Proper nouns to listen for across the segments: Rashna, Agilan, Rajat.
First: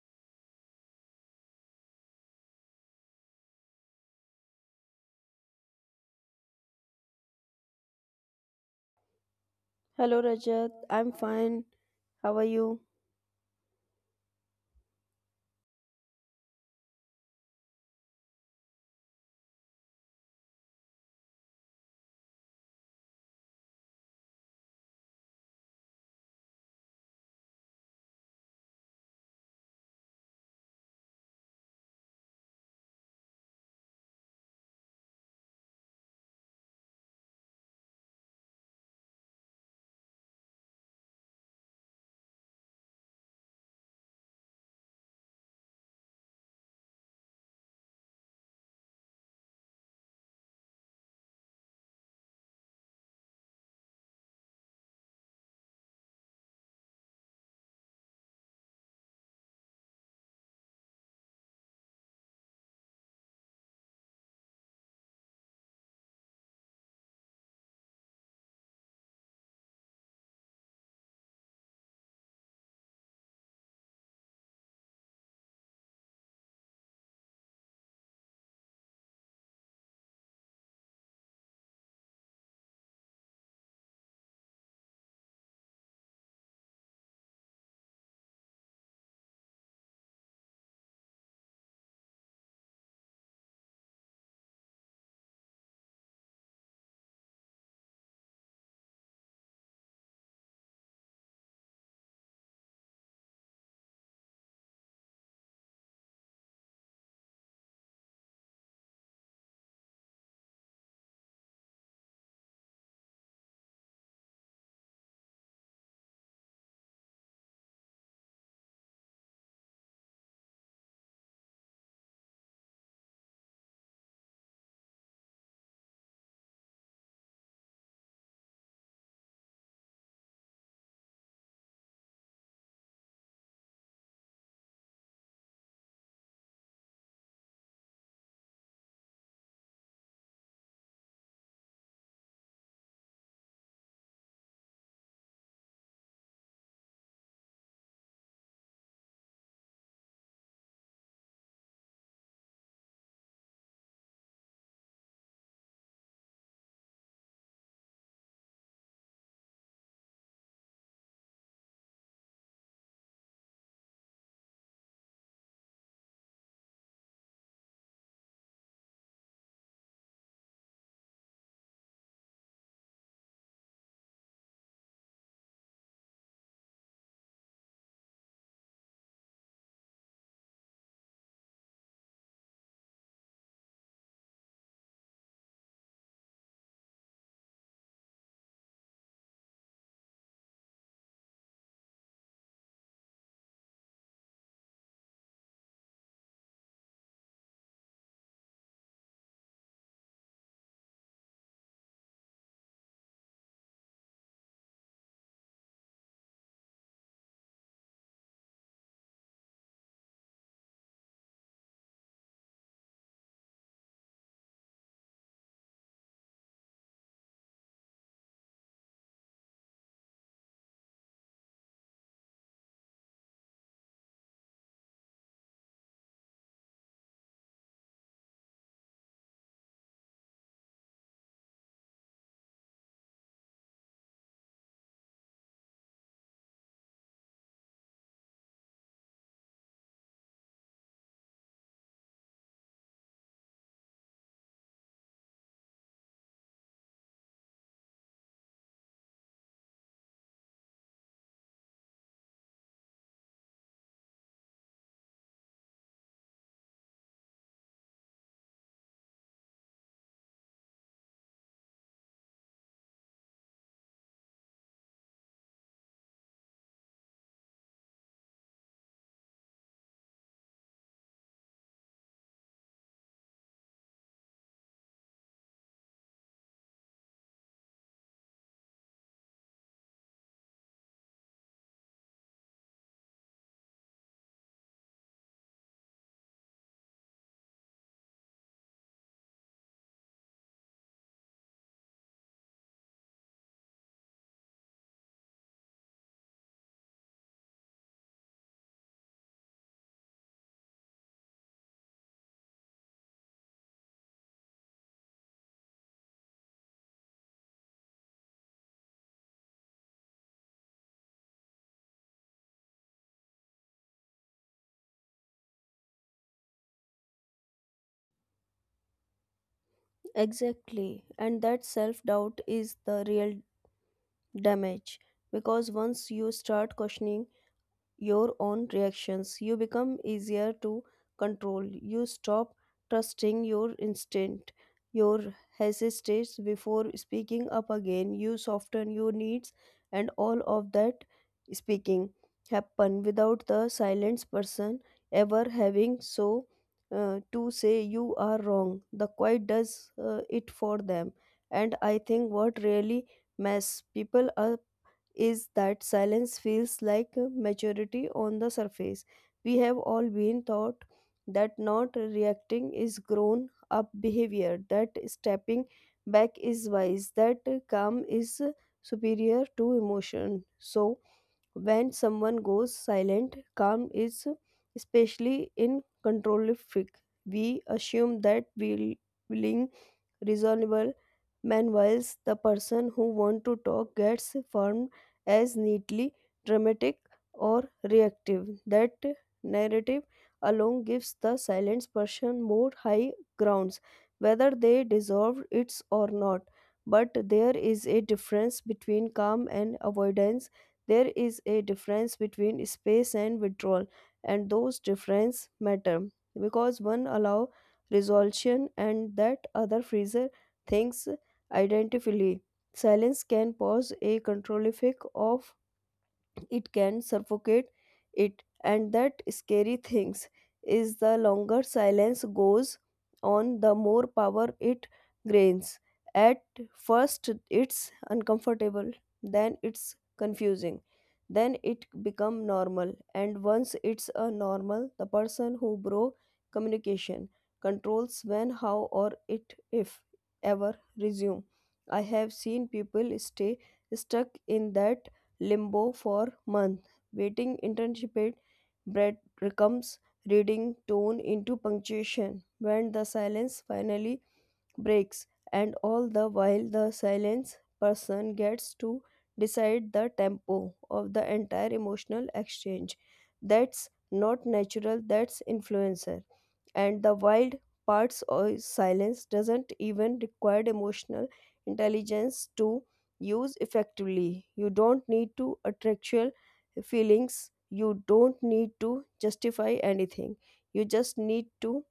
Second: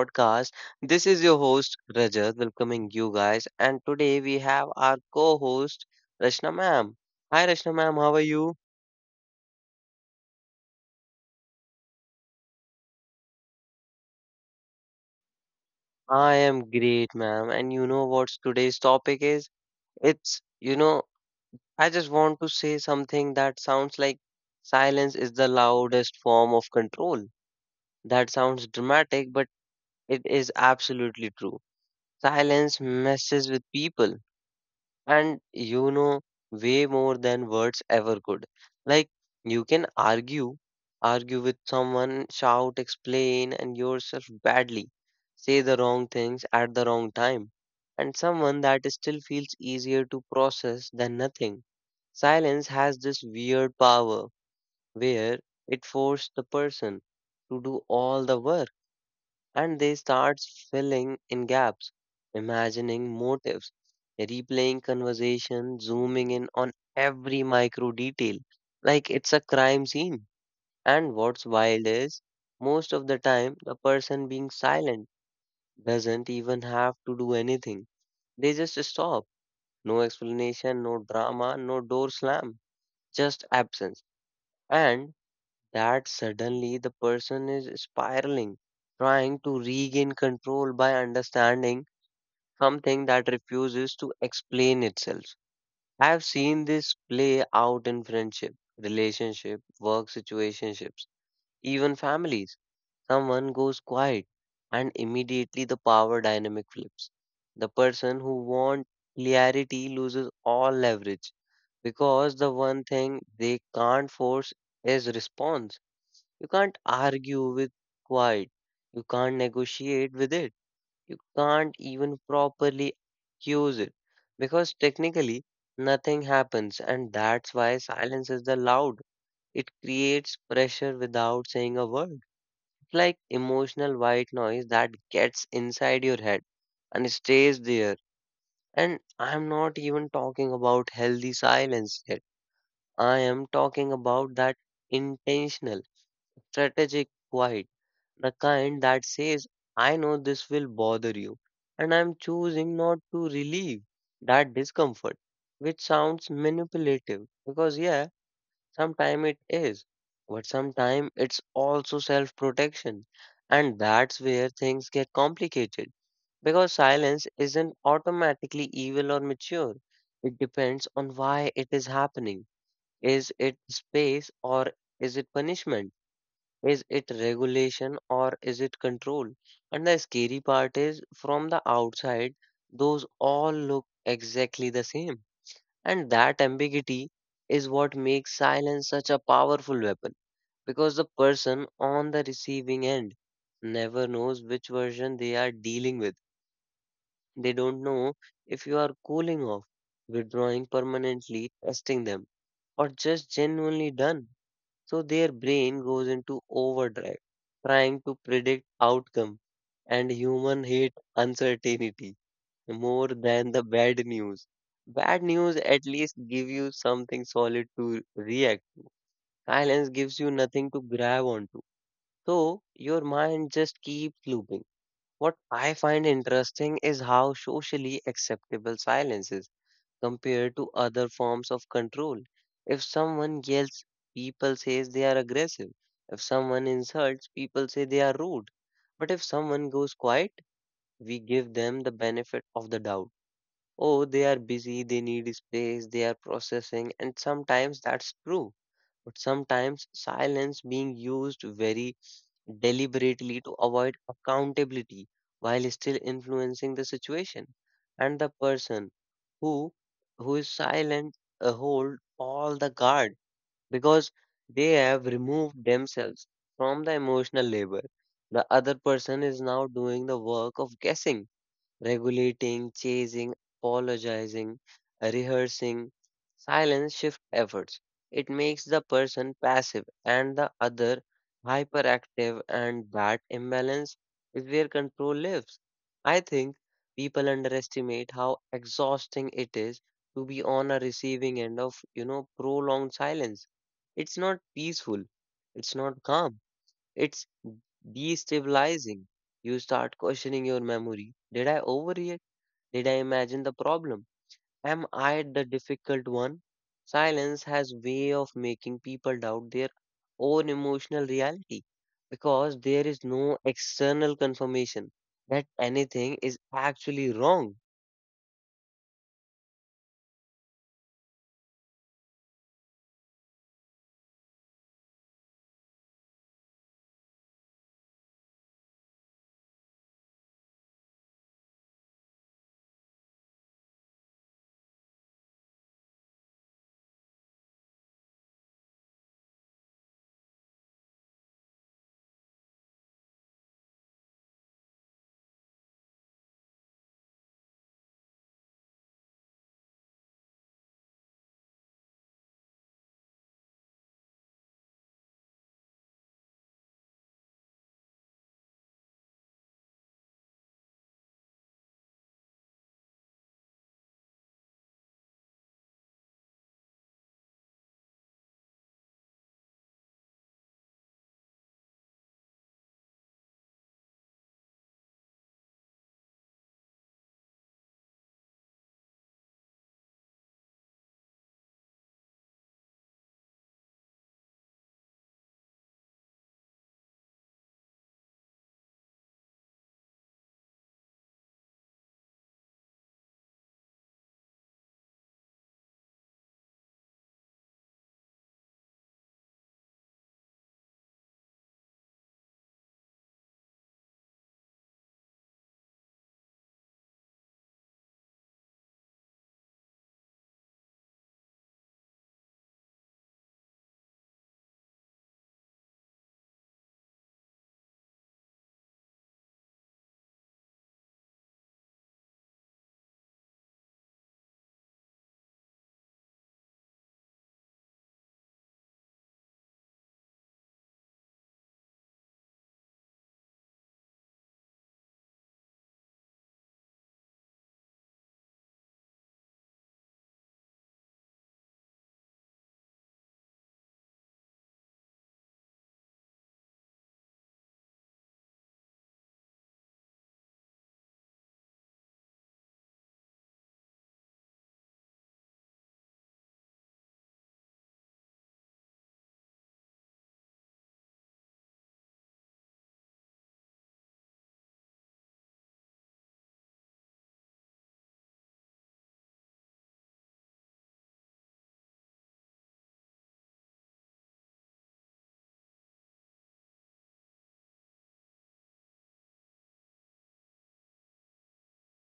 podcast. This is your host, Rajat, welcoming you guys. And today we have our co host, Rashna ma'am. Hi, Rashna ma'am. How are you? Hello Rajat, I'm fine. How are you? I am great, ma'am. And you know what today's topic is? It's, you know, I just want to say something that sounds like silence is the loudest form of control. That sounds dramatic, but it is absolutely true. Silence messes with people and way more than words ever could, like you can argue with someone, shout, explain and yourself badly, say the wrong things at the wrong time, and someone that still feels easier to process than nothing. Silence has this weird power where it forces the person to do all the work, and they start filling in gaps, imagining motives, replaying conversation, zooming in on every micro detail, like it's a crime scene. And what's wild is, most of the time, the person being silent doesn't even have to do anything. They just stop. No explanation, no drama, no door slam, just absence. And that suddenly the person is spiraling, trying to regain control by understanding something that refuses to explain itself. I have seen this play out in friendship, relationship, work situationships, even families. Someone goes quiet and immediately the power dynamic flips. The person who wants clarity loses all leverage because the one thing they can't force is response. You can't argue with quiet. You can't negotiate with it. You can't even properly use it because technically nothing happens, and that's why silence is the loud. It creates pressure without saying a word. It's like emotional white noise that gets inside your head and stays there. And I'm not even talking about healthy silence yet. I am talking about that intentional, strategic quiet, the kind that says, "I know this will bother you, and I'm choosing not to relieve that discomfort," which sounds manipulative because, yeah, sometimes it is, but sometimes it's also self protection, and that's where things get complicated because silence isn't automatically evil or mature. It depends on why it is happening. Is it space or is it punishment? Is it regulation or is it control? And the scary part is, from the outside, those all look exactly the same. And that ambiguity is what makes silence such a powerful weapon because the person on the receiving end never knows which version they are dealing with. They don't know if you are cooling off, withdrawing permanently, testing them, or just genuinely done. So their brain goes into overdrive, trying to predict outcome. And human hate uncertainty more than the bad news. Bad news at least give you something solid to react to. Silence gives you nothing to grab onto. So your mind just keeps looping. What I find interesting is how socially acceptable silence is compared to other forms of control. If someone yells, people say they are aggressive. If someone insults, people say they are rude. But if someone goes quiet, we give them the benefit of the doubt. Oh, they are busy, they need space, they are processing, and sometimes that's true. But sometimes silence being used very deliberately to avoid accountability while still influencing the situation and the person who who is silent hold all the guard because they have removed themselves from the emotional labor. The other person is now doing the work of guessing, regulating, chasing, apologizing, rehearsing. Silence shift efforts. It makes the person passive and the other hyperactive, and that imbalance is where control lives. I think people underestimate how exhausting it is to be on a receiving end of, prolonged silence. It's not peaceful, it's not calm, it's destabilizing. You start questioning your memory. Did I overreact? Did I imagine the problem? Am I the difficult one? Silence has way of making people doubt their own emotional reality because there is no external confirmation that anything is actually wrong. Exactly. And that self doubt is the real damage because once you start questioning your own reactions. You become easier to control. You stop trusting your instinct. Your hesitates before speaking up again. You soften your needs, and all of that speaking happen without the silenced person ever having so to say you are wrong. The quiet does it for them, and I think what really mess people is that silence feels like a maturity on the surface. We have all been taught that not reacting is grown up behavior, that stepping back is wise, that calm is superior to emotion. So, when someone goes silent, calm is especially in control freak. We assume that will willing, reasonable, meanwhile, the person who wants to talk gets formed as neatly dramatic or reactive. That narrative alone gives the silenced person more high grounds, whether they deserve it or not. But there is a difference between calm and avoidance. There is a difference between space and withdrawal, and those differences matter because one allows resolution and that other freezer things identically. Silence can pause a control effect of it can suffocate it and that scary things is the longer silence goes on the more power it gains. At first it's uncomfortable, then it's confusing, then it become normal, and once it's a normal the person who broke communication controls when how or it if ever resume. I have seen people stay stuck in that limbo for months. Waiting intensify. Bread becomes reading tone into punctuation when the silence finally breaks, and all the while the silence person gets to decide the tempo of the entire emotional exchange. That's not natural, that's influencer. And the wild parts of silence doesn't even require emotional intelligence to use effectively. You don't need to attractual feelings. You don't need to justify anything. You just need to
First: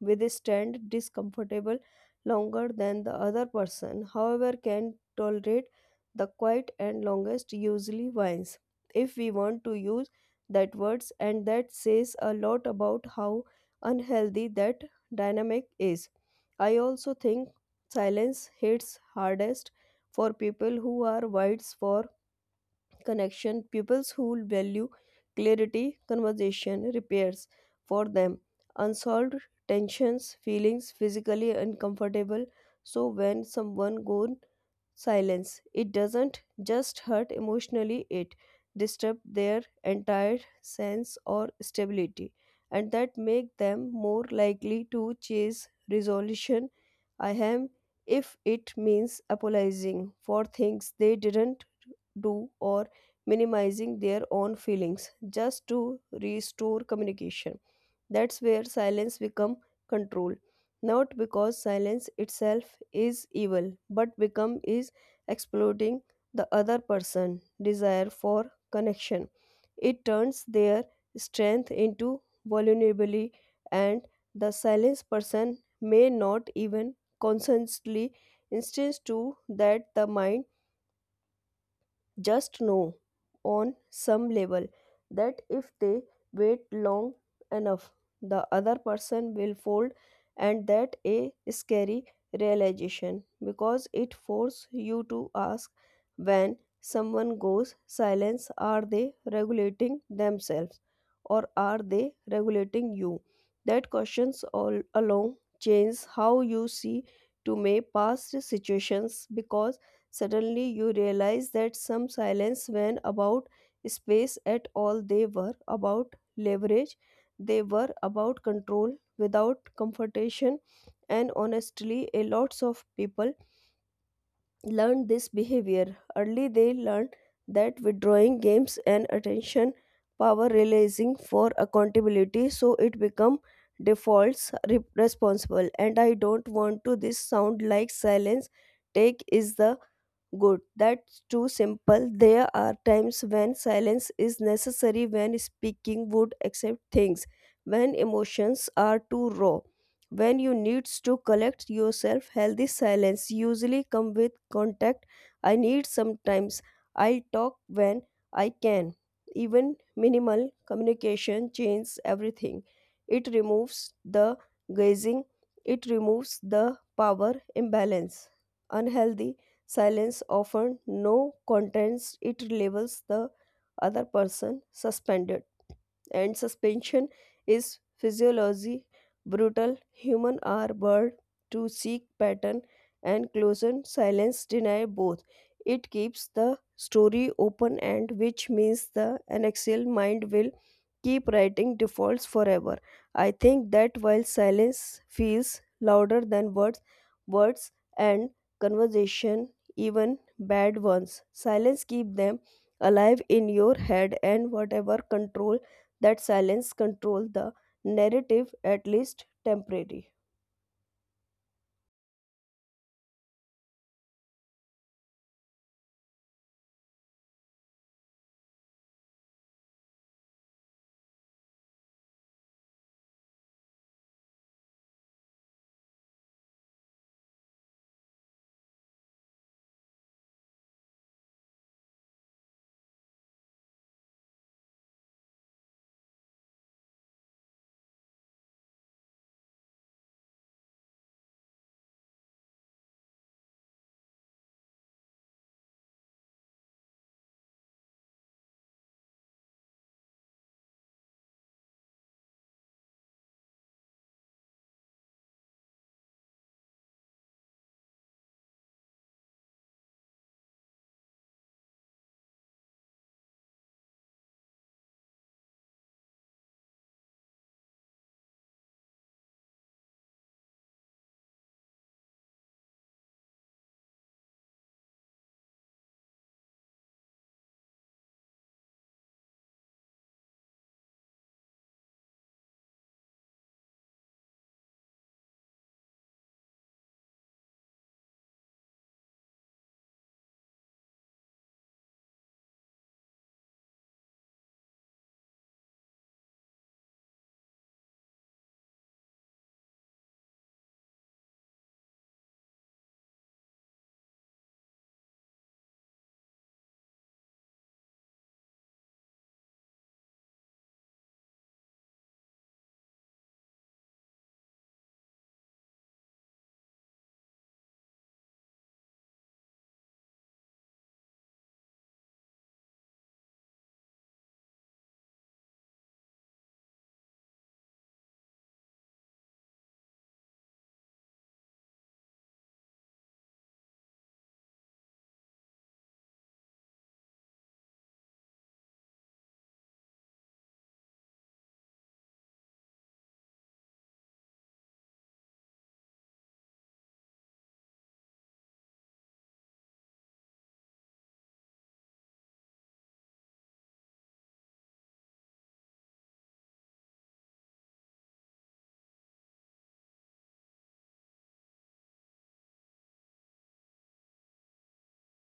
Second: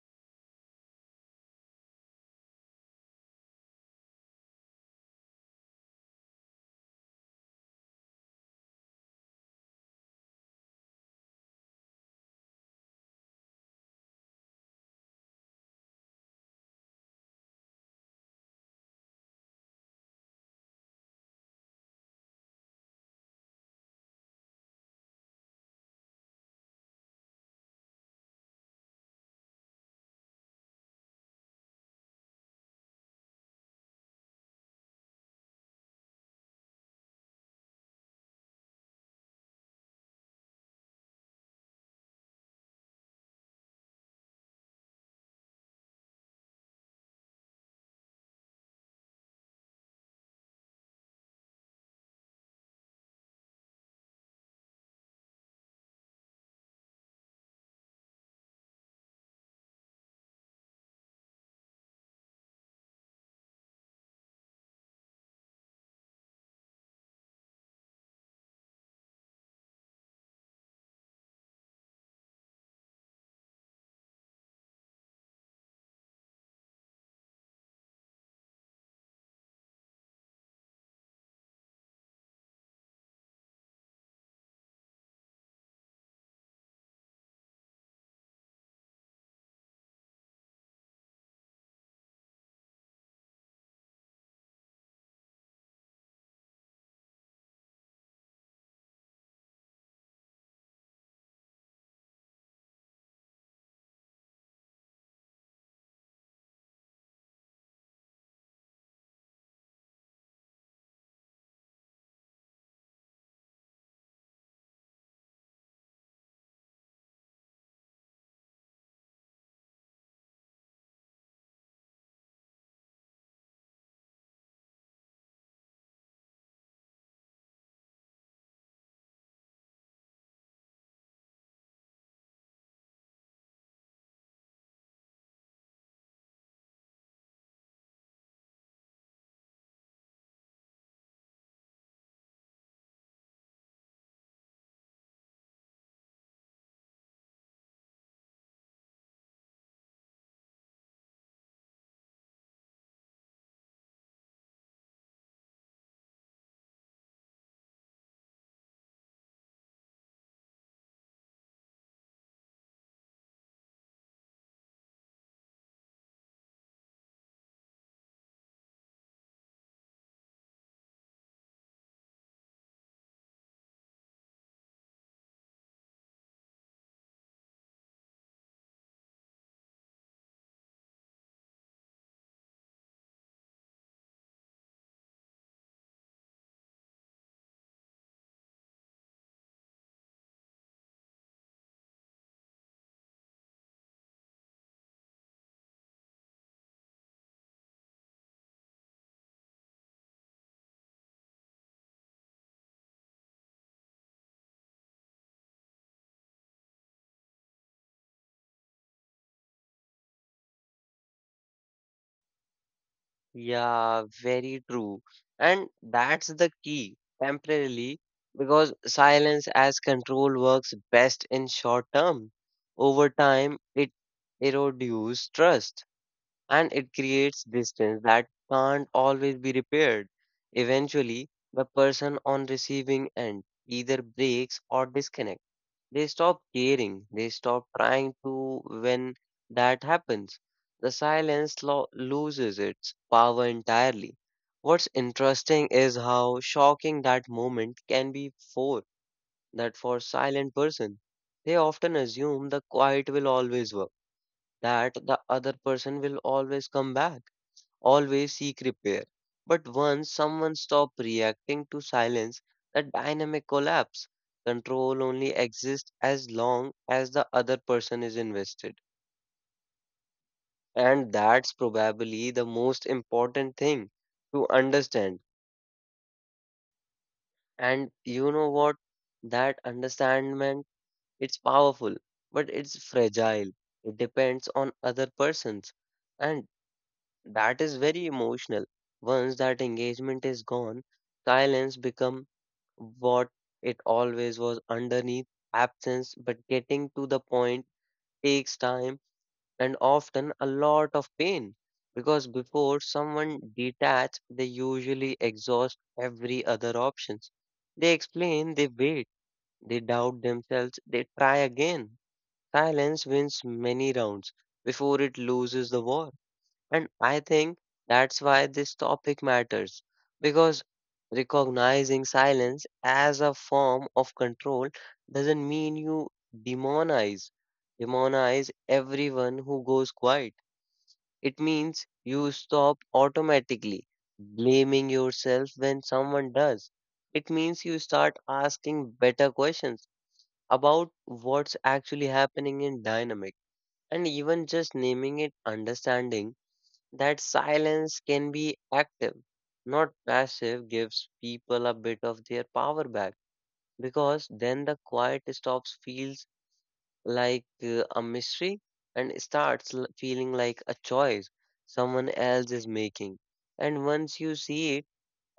withstand discomfortable longer than the other person. However, can tolerate the quiet and longest usually wins. If we want to use that words and that says a lot about how unhealthy that dynamic is. I also think silence hits hardest for people who are wides for connection, people who value clarity, conversation, repairs. For them, unsolved tensions, feelings physically uncomfortable. So when someone goes silence. It doesn't just hurt emotionally, it disturbs their entire sense or stability and that make them more likely to chase resolution. I am if it means apologizing for things they didn't do or minimizing their own feelings just to restore communication. That's where silence become control. Not because silence itself is evil, but become is exploiting the other person desire for connection. It turns their strength into vulnerability and the silenced person may not even consciously insist to that the mind just know on some level that if they wait long enough, the other person will fold, and that a scary realization because it forces you to ask when someone goes silence are they regulating themselves or are they regulating you. That questions all along change how you see to may past situations because suddenly you realize that some silence when about space at all, they were about leverage, they were about control without confrontation, and honestly, a lots of people learned this behavior. Early they learned that withdrawing games and attention power realizing for accountability so it become defaults responsible and I don't want to this sound like silence take is the good. That's too simple. There are times when silence is necessary, when speaking would accept things, when emotions are too raw, when you need to collect yourself. Healthy silence usually come with contact. I need sometimes. I talk when I can. Even minimal communication changes everything. It removes the gazing. It removes the power imbalance. Unhealthy silence often no contents. It labels the other person suspended and suspension is physiology brutal. Human are bird to seek pattern and closure. Silence deny both. It keeps the story open and which means the anaxial mind will keep writing defaults forever. I think that while silence feels louder than words, words and conversation even bad ones silence keep them alive in your head and whatever control that silence control the narrative at least temporarily. Yeah, very true. And that's the key, temporarily, because silence as control works best in short term. Over time, it erodes trust and it creates distance that can't always be repaired. Eventually, the person on receiving end either breaks or disconnects. They stop caring. They stop trying to when that happens. The silence loses its power entirely. What's interesting is how shocking that moment can be for that, for silent person. They often assume the quiet will always work, that the other person will always come back, always seek repair. But once someone stops reacting to silence, the dynamic collapse. Control only exists as long as the other person is invested. And that's probably the most important thing to understand. And you know what? That understanding, it's powerful, but it's fragile. It depends on other persons. And that is very emotional. Once that engagement is gone, silence becomes what it always was underneath, absence, but getting to the point takes time and often a lot of pain. Because before someone detach, they usually exhaust every other options. They explain, they wait, they doubt themselves, they try again. Silence wins many rounds before it loses the war. And I think that's why this topic matters because recognizing silence as a form of control doesn't mean you demonize demonize everyone who goes quiet. It means you stop automatically blaming yourself when someone does. It means you start asking better questions about what's actually happening in dynamic, and even just naming it, understanding that silence can be active, not passive, gives people a bit of their power back because then the quiet stops feels like a mystery and starts feeling like a choice someone else is making. And once you see it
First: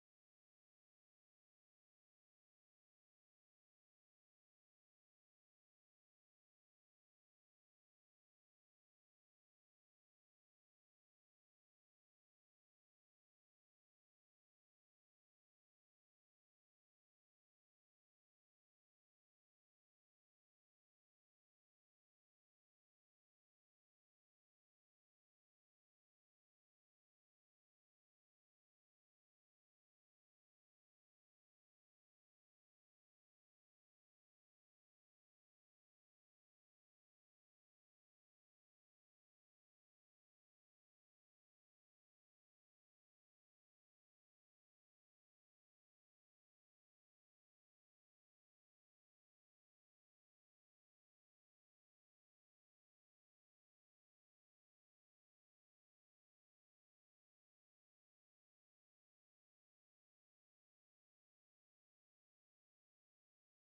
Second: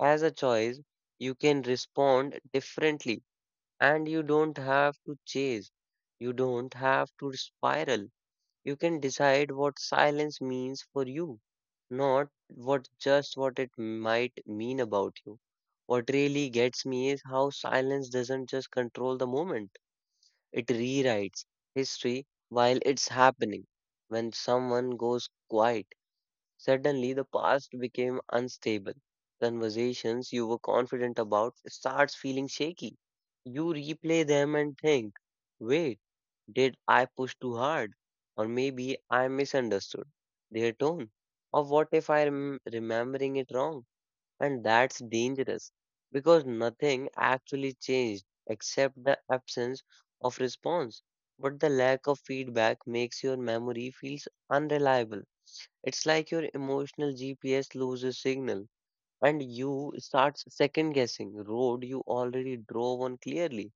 as a choice, you can respond differently, and you don't have to chase, you don't have to spiral. You can decide what silence means for you, not what just what it might mean about you. What really gets me is how silence doesn't just control the moment, it rewrites history while it's happening. When someone goes quiet, suddenly the past became unstable. Conversations you were confident about starts feeling shaky. You replay them and think, wait. Did I push too hard? Or maybe I misunderstood their tone? Or what if I am remembering it wrong? And that's dangerous because nothing actually changed except the absence of response. But the lack of feedback makes your memory feels unreliable. It's like your emotional GPS loses signal, and you start second guessing road you already drove on clearly.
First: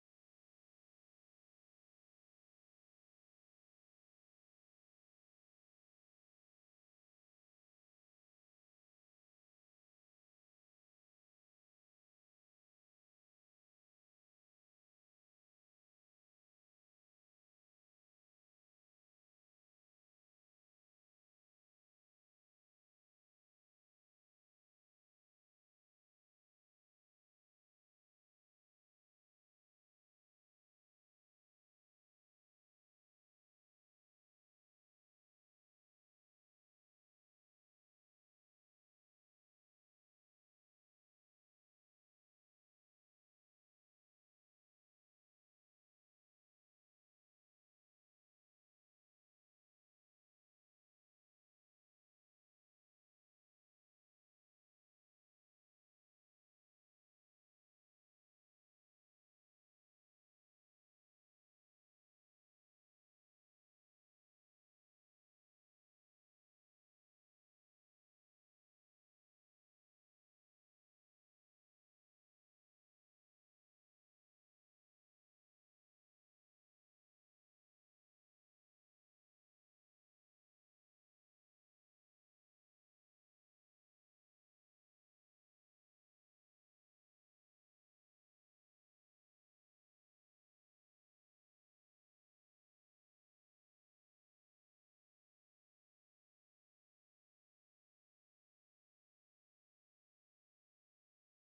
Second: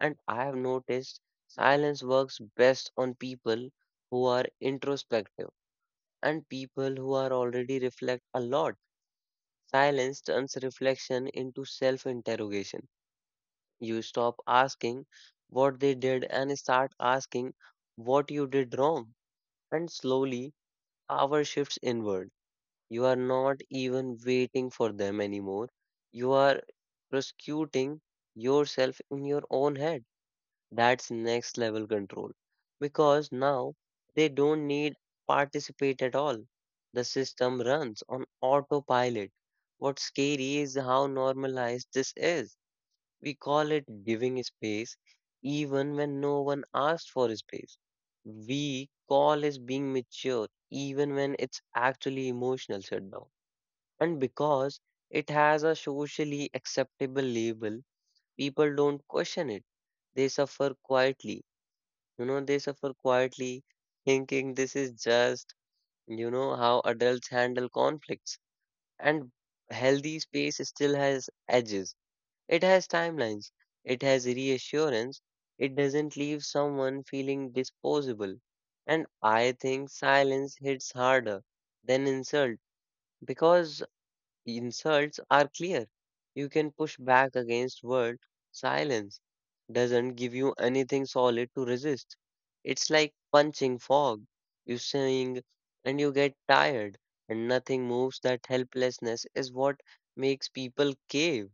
And I have noticed silence works best on people who are introspective, and people who are already reflect a lot. Silence turns reflection into self interrogation. You stop asking what they did and start asking what you did wrong. And slowly, power shifts inward. You are not even waiting for them anymore. You are prosecuting yourself in your own head. That's next level control because now they don't need participate at all. The system runs on autopilot. What's scary is how normalized this is. We call it giving space even when no one asked for space. We call it being mature even when it's actually emotional shutdown. And because it has a socially acceptable label, people don't question it. They suffer quietly. They suffer quietly, thinking this is just, how adults handle conflicts. And healthy space still has edges, it has timelines, it has reassurance, it doesn't leave someone feeling disposable. And I think silence hits harder than insult because insults are clear. You can push back against world. Silence doesn't give you anything solid to resist. It's like punching fog. You sing and you get tired and nothing moves. That helplessness is what makes people cave.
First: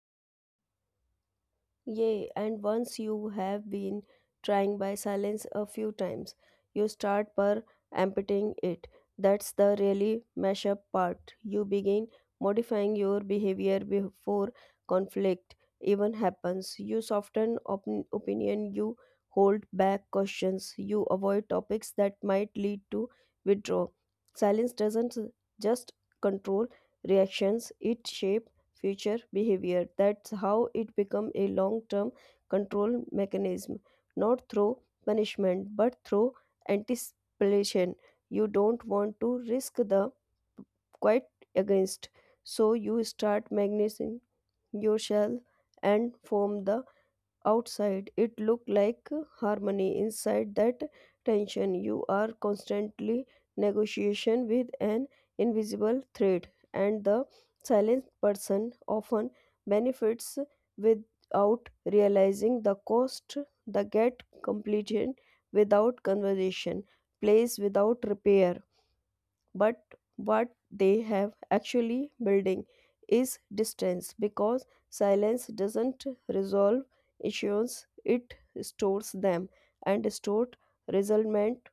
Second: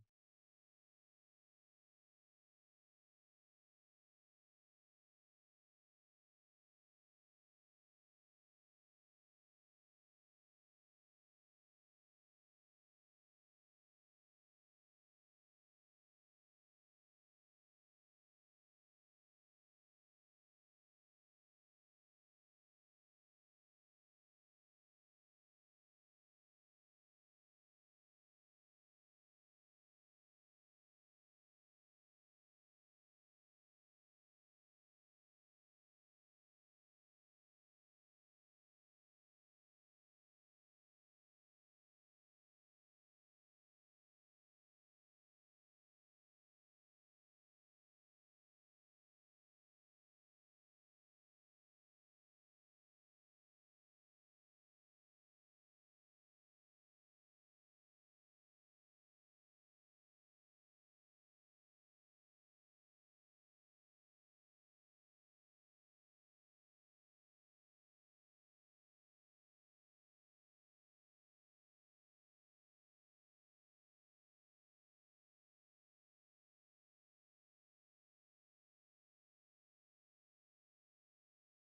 Yay, and once you have been trying by silence a few times, you start per amputing it. That's the really mash up part. You begin modifying your behavior before conflict even happens. You soften opinion, you hold back questions, you avoid topics that might lead to withdrawal. Silence doesn't just control reactions, it shapes future behavior. That's how it become a long-term control mechanism, not through punishment, but through anticipation. You don't want to risk the quite against, so you start magnetizing yourself and form the outside, it looked like harmony. Inside that tension, you are constantly negotiation with an invisible threat, and the silent person often benefits without realizing the cost. The get completed without conversation, place without repair, but what they have actually building is distance because silence doesn't resolve issues, it stores them, and stored resentment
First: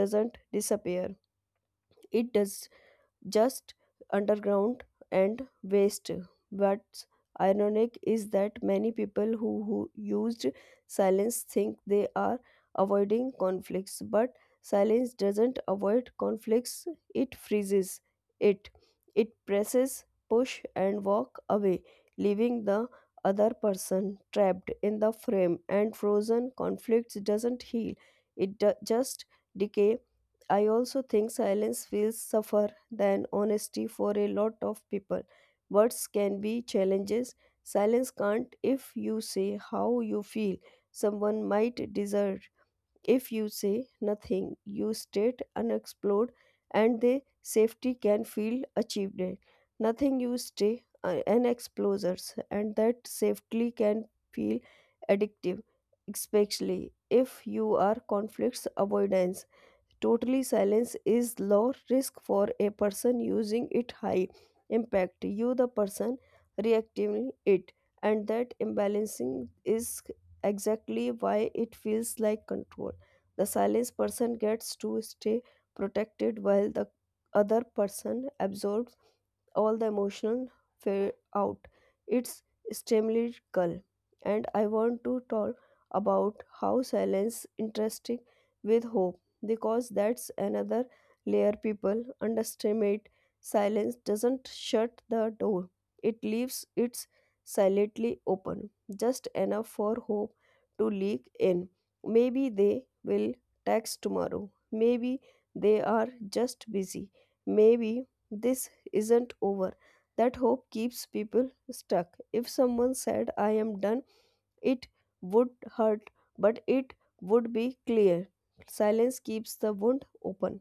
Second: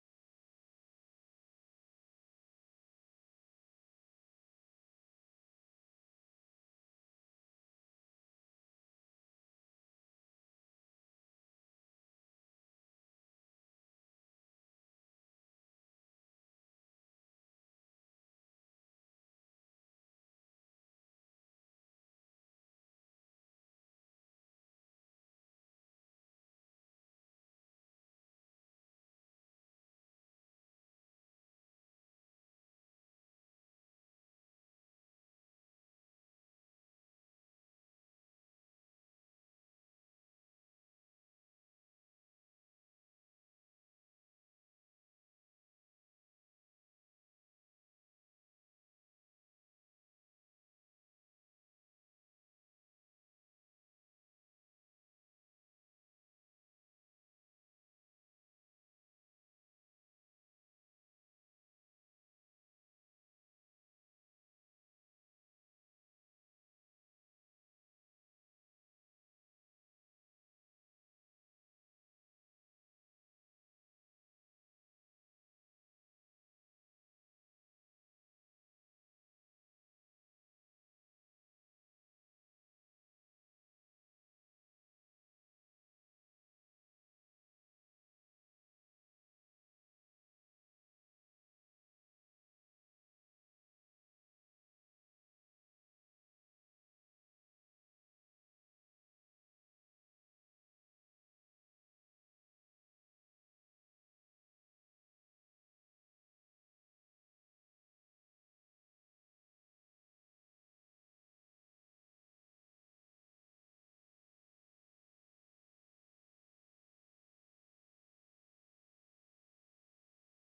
doesn't disappear, it does just underground and waste. What's ironic is that many people who used silence think they are avoiding conflicts, but silence doesn't avoid conflicts, it freezes it. It presses, push, and walk away, leaving the other person trapped in the frame, and frozen conflicts doesn't heal, it just decay. I also think silence feels suffer than honesty for a lot of people. Words can be challenges. Silence can't. If you say how you feel. Someone might desert if you say nothing. You state unexplored and the safety can feel achieved. Nothing you stay an explosures and that safely can feel addictive, especially if you are conflicts avoidance. Totally silence is low risk for a person using it high impact. You the person reacting it and that imbalancing is exactly why it feels like control. The silence person gets to stay protected while the other person absorbs all the emotional fear out. It's extremely dull, and I want to talk about how silence interesting with hope because that's another layer people underestimate. Silence doesn't shut the door, it leaves it silently open, just enough for hope to leak in. Maybe they will text tomorrow. Maybe they are just busy. Maybe this isn't over. That hope keeps people stuck. If someone said, I am done, it would hurt, but it would be clear. Silence keeps the wound open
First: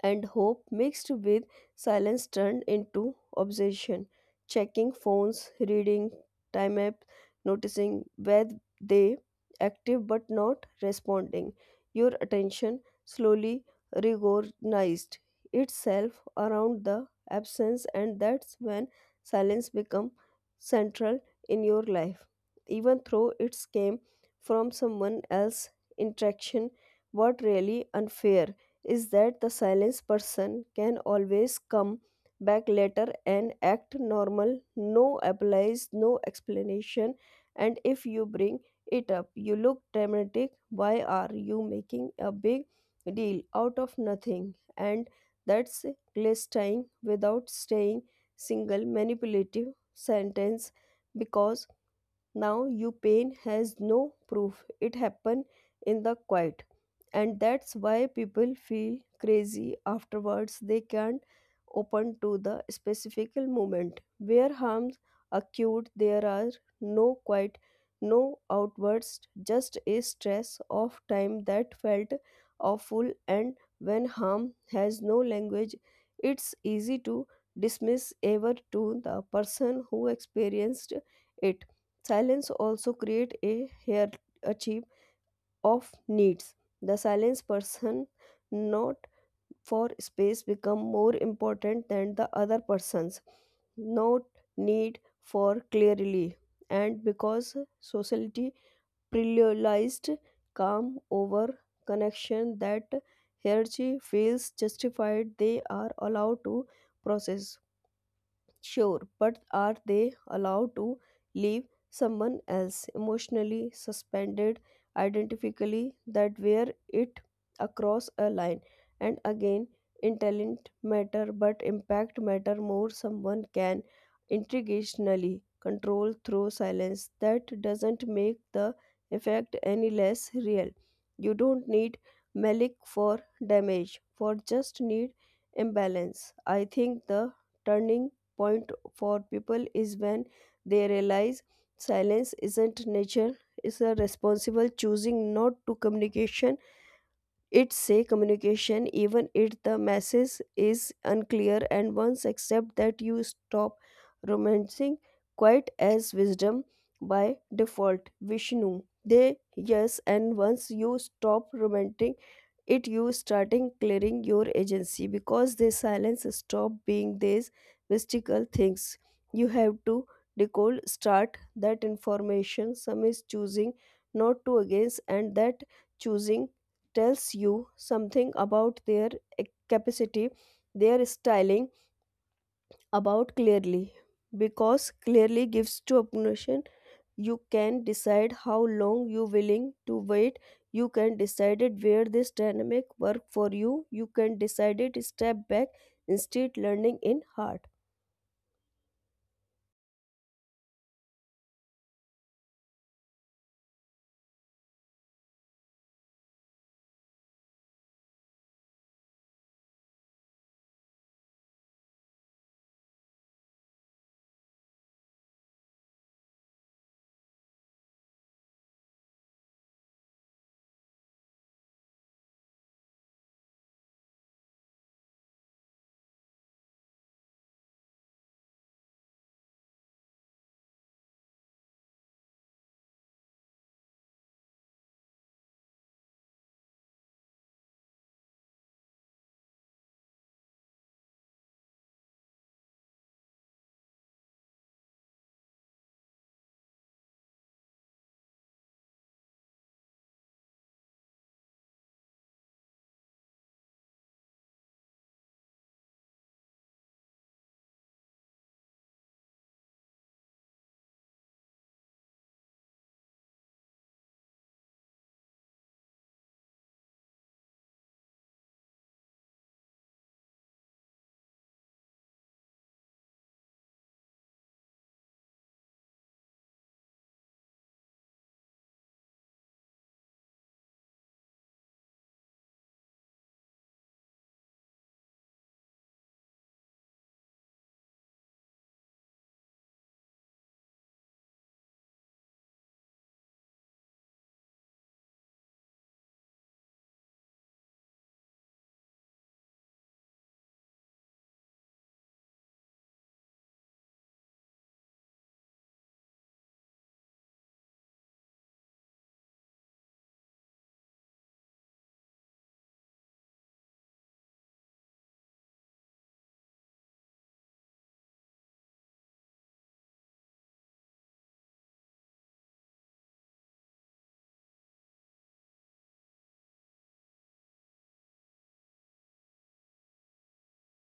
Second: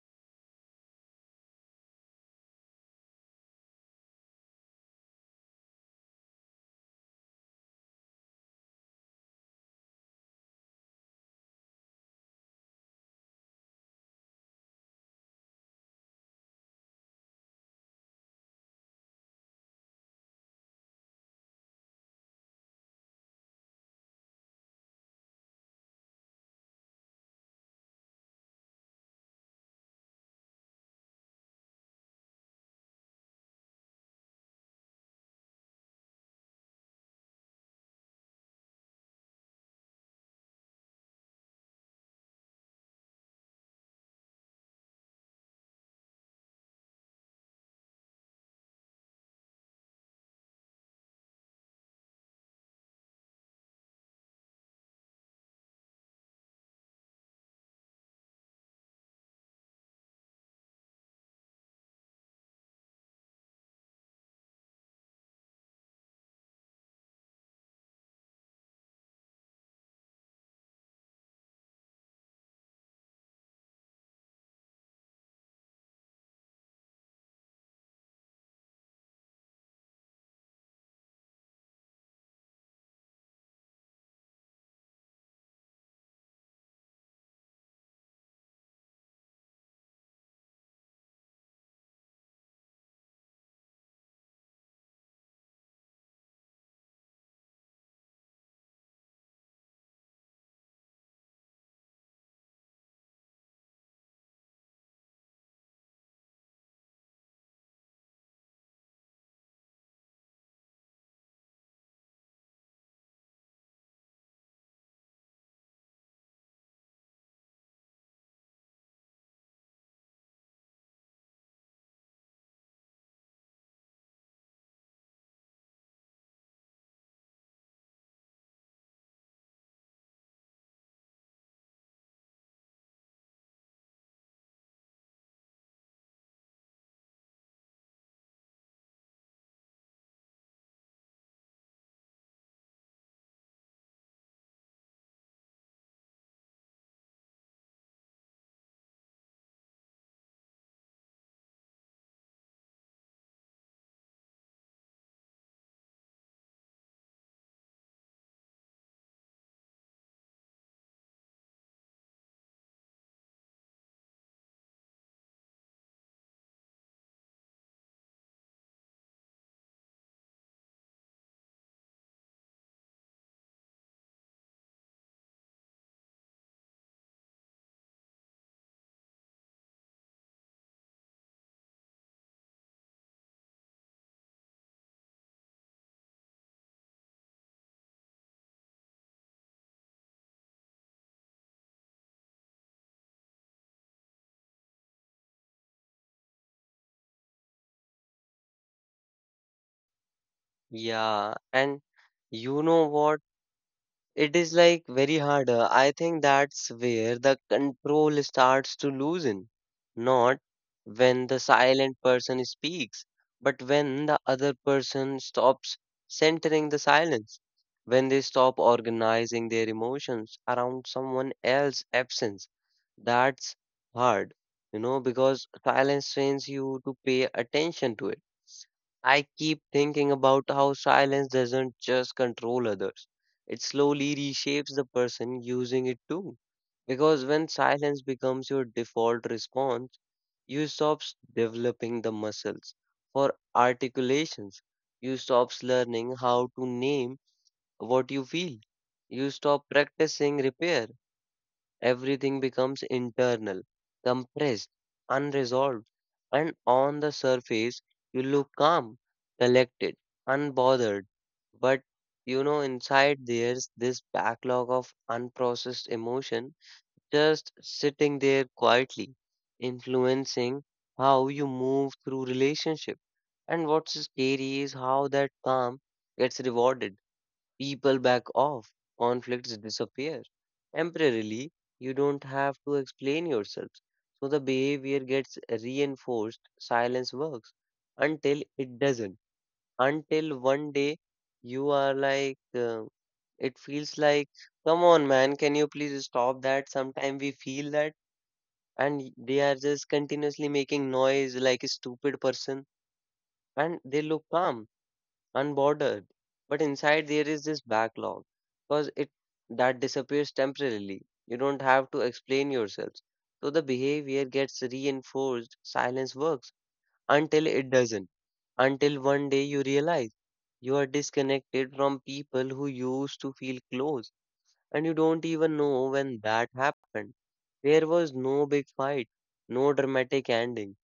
and hope mixed with silence turned into obsession. Checking phones, reading time app, noticing where they active but not responding. Your attention slowly reorganized itself around the absence, and that's when silence become central in your life. Even though it came from someone else interaction. What really unfair is that the silenced person can always come back later and act normal, no apologies, no explanation. And if you bring it up, you look dramatic. Why are you making a big deal out of nothing? And that's glistering without staying single manipulative sentence because now you pain has no proof. It happened in the quiet and that's why people feel crazy afterwards they can't open to the specific moment where harms acute. There are no quite, no outwards, just a stress of time that felt awful, and when harm has no language it's easy to dismiss ever to the person who experienced it. Silence also create a here of needs. The silence person not for space become more important than the other person's not need for clearly, and because society prioritized calm over connection that hierarchy feels justified. They are allowed to process. Sure, but are they allowed to leave someone else emotionally suspended identically. That where it across a line? And again, intent matter but impact matter more. Someone can intrigationally control through silence, that doesn't make the effect any less real. You don't need malik for damage, for just need imbalance. I think the turning point for people is when they realize silence isn't nature, it's a responsible choosing not to communication. It's say communication even if the message is unclear, and once accept that you stop romancing quite as wisdom by default vishnu they. Yes, and once you stop romancing it you starting clearing your agency because this silence stop being these mystical things you have to decode. Start that information, some is choosing not to against, and that choosing tells you something about their eh, capacity, their styling about clearly, because clearly gives to opposition. You can decide how long you willing to wait, you can decide it where this dynamic work for you, you can decide it step back instead learning in heart. Yeah, and you know what? It is like very hard. I think that's where the control starts to loosen. Not when the silent person speaks, but when the other person stops centering the silence, when they stop organizing their emotions around someone else's absence. That's hard, you know, because silence trains you to pay attention to it. I keep thinking about how silence doesn't just control others. It slowly reshapes the person using it too. Because when silence becomes your default response, you stop developing the muscles for articulations. You stop learning how to name what you feel. You stop practicing repair. Everything becomes internal, compressed, unresolved, and on the surface, you look calm, collected, unbothered. But inside there's this backlog of unprocessed emotion just sitting there quietly, influencing how you move through relationship. And what's scary is how that calm gets rewarded. People back off, conflicts disappear. Temporarily, you don't have to explain yourself. So the behavior gets reinforced, silence works until it doesn't. Until one day you are like, it feels like, come on, man, can you please stop that? Sometimes we feel that, and they are just continuously making noise like a stupid person, and they look calm unbordered. But inside there is this backlog because it that disappears temporarily. You don't have to explain yourselves. So the behavior gets reinforced, silence works until it doesn't. Until one day you realize you are disconnected from people who used to feel close and you don't even know when that happened. There was no big fight, no dramatic ending,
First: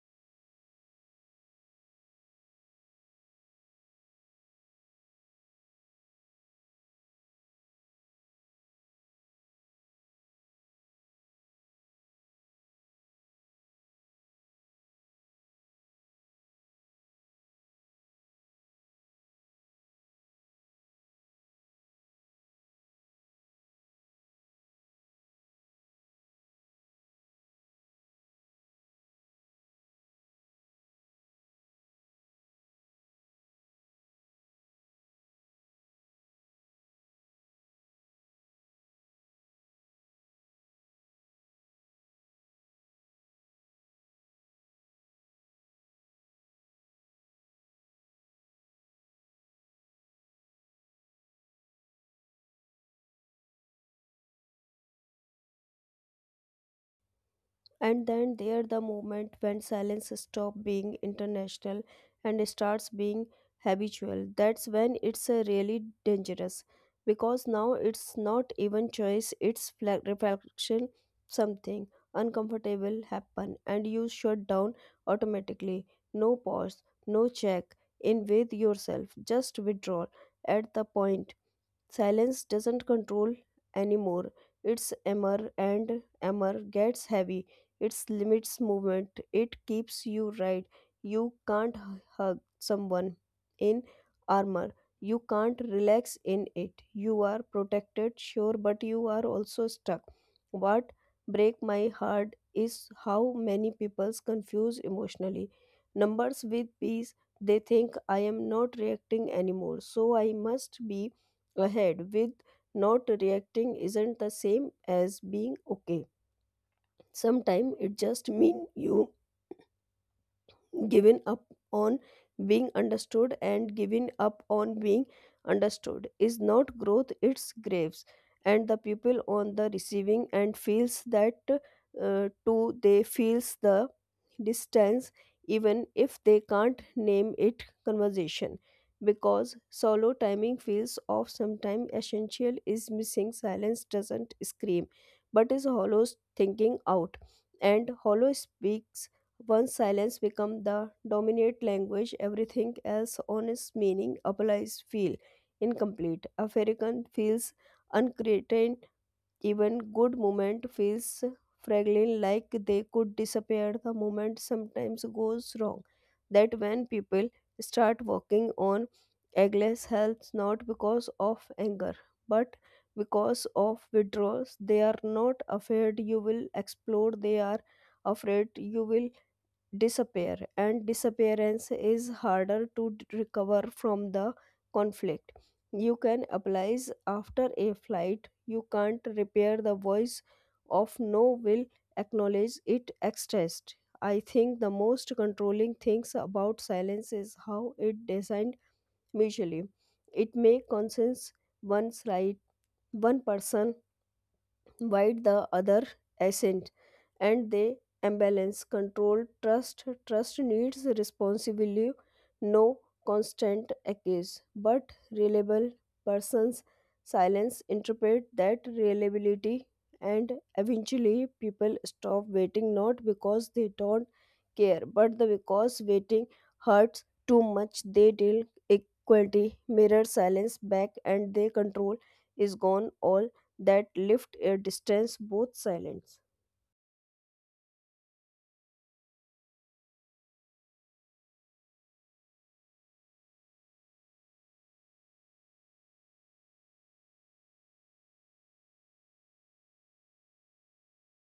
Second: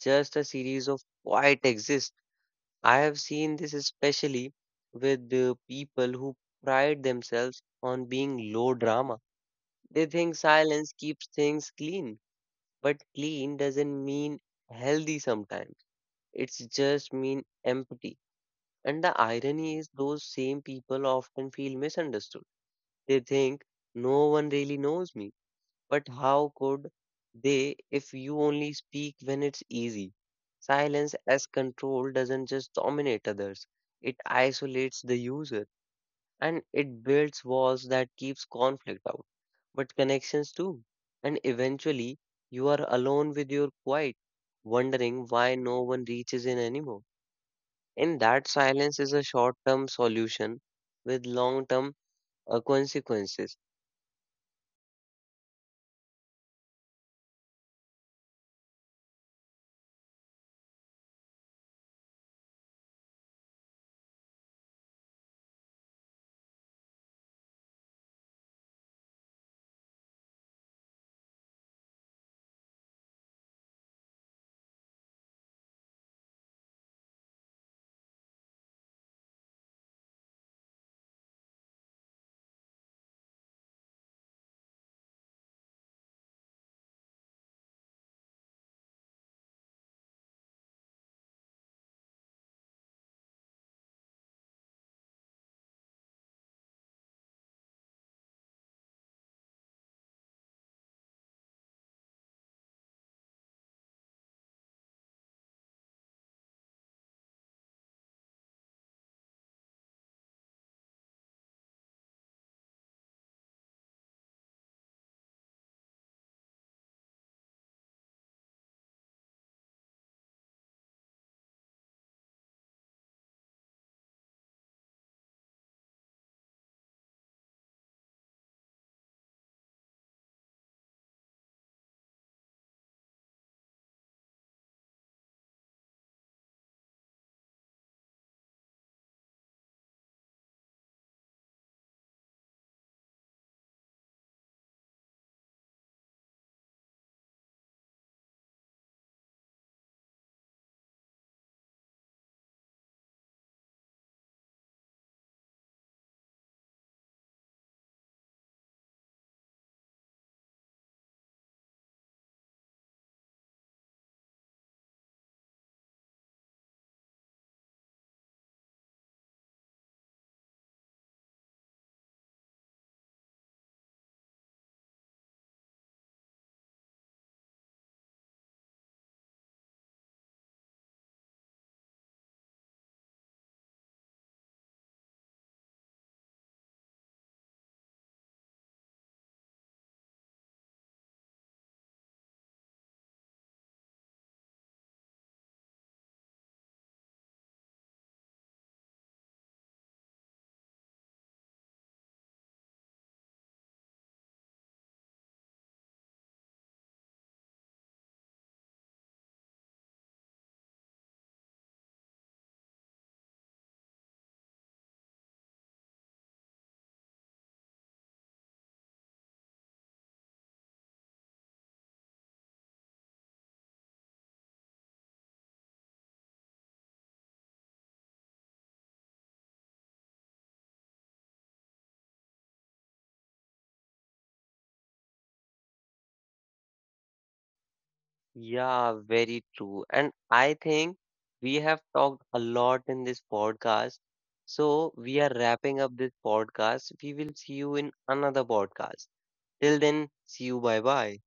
just a series of quiet exists. I have seen this especially with people who pride themselves on being low drama. They think silence keeps things clean, but clean doesn't mean healthy sometimes. It's just mean empty. And the irony is those same people often feel misunderstood. They think no one really knows me, but how could they if you only speak when it's easy? Silence as control doesn't just dominate others, it isolates the user and it builds walls that keeps conflict out, but connections too. And eventually, you are alone with your quiet, wondering why no one reaches in anymore. And that silence is a short term solution with long term consequences. And then there the moment when silence stops being international and starts being habitual. That's when it's really dangerous because now it's not even choice, it's reflection, something uncomfortable happen and you shut down automatically. No pause, no check in with yourself, just withdraw at the point. Silence doesn't control anymore. Its armor, and armor gets heavy. It limits movement. It keeps you right. You can't hug someone in armor. You can't relax in it. You are protected, sure, but you are also stuck. What break my heart is how many people confuse emotionally numbers with peace. They think I am not reacting anymore, so I must be ahead with. Not reacting isn't the same as being okay. Sometimes it just means you given up on being understood, and giving up on being understood is not growth, it's graves. And the people on the receiving end feels that too, they feels the distance even if they can't name it conversation because solo timing feels off sometime essential is missing. Silence doesn't scream but is hollow thinking out, and hollow speaks. Once silence becomes the dominant language, everything else on its meaning applies feel incomplete. African feels uncreated, even good moment feels fragile like they could disappear the moment sometimes goes wrong. That when people start walking on eggless health, not because of anger but because of withdrawals. They are not afraid you will explode, they are afraid you will disappear, and disappearance is harder to recover from the conflict. You can applies after a flight, you can't repair the voice of no will acknowledge it expressed. I think the most controlling things about silence is how it designed mutually. It may consensus one's right one person while the other assent and they imbalance control trust. Trust needs responsibly, no constant accuse but reliable persons. Silence interpret that reliability, and eventually people stop waiting, not because they don't care but the because waiting hurts too much. They deal equality mirror silence back and their control is gone, all that lift a distance both silence. Yeah, very true. And I think we have talked a lot in this podcast. So we are wrapping up this podcast. We will see you in another podcast. Till then, see you. Bye bye.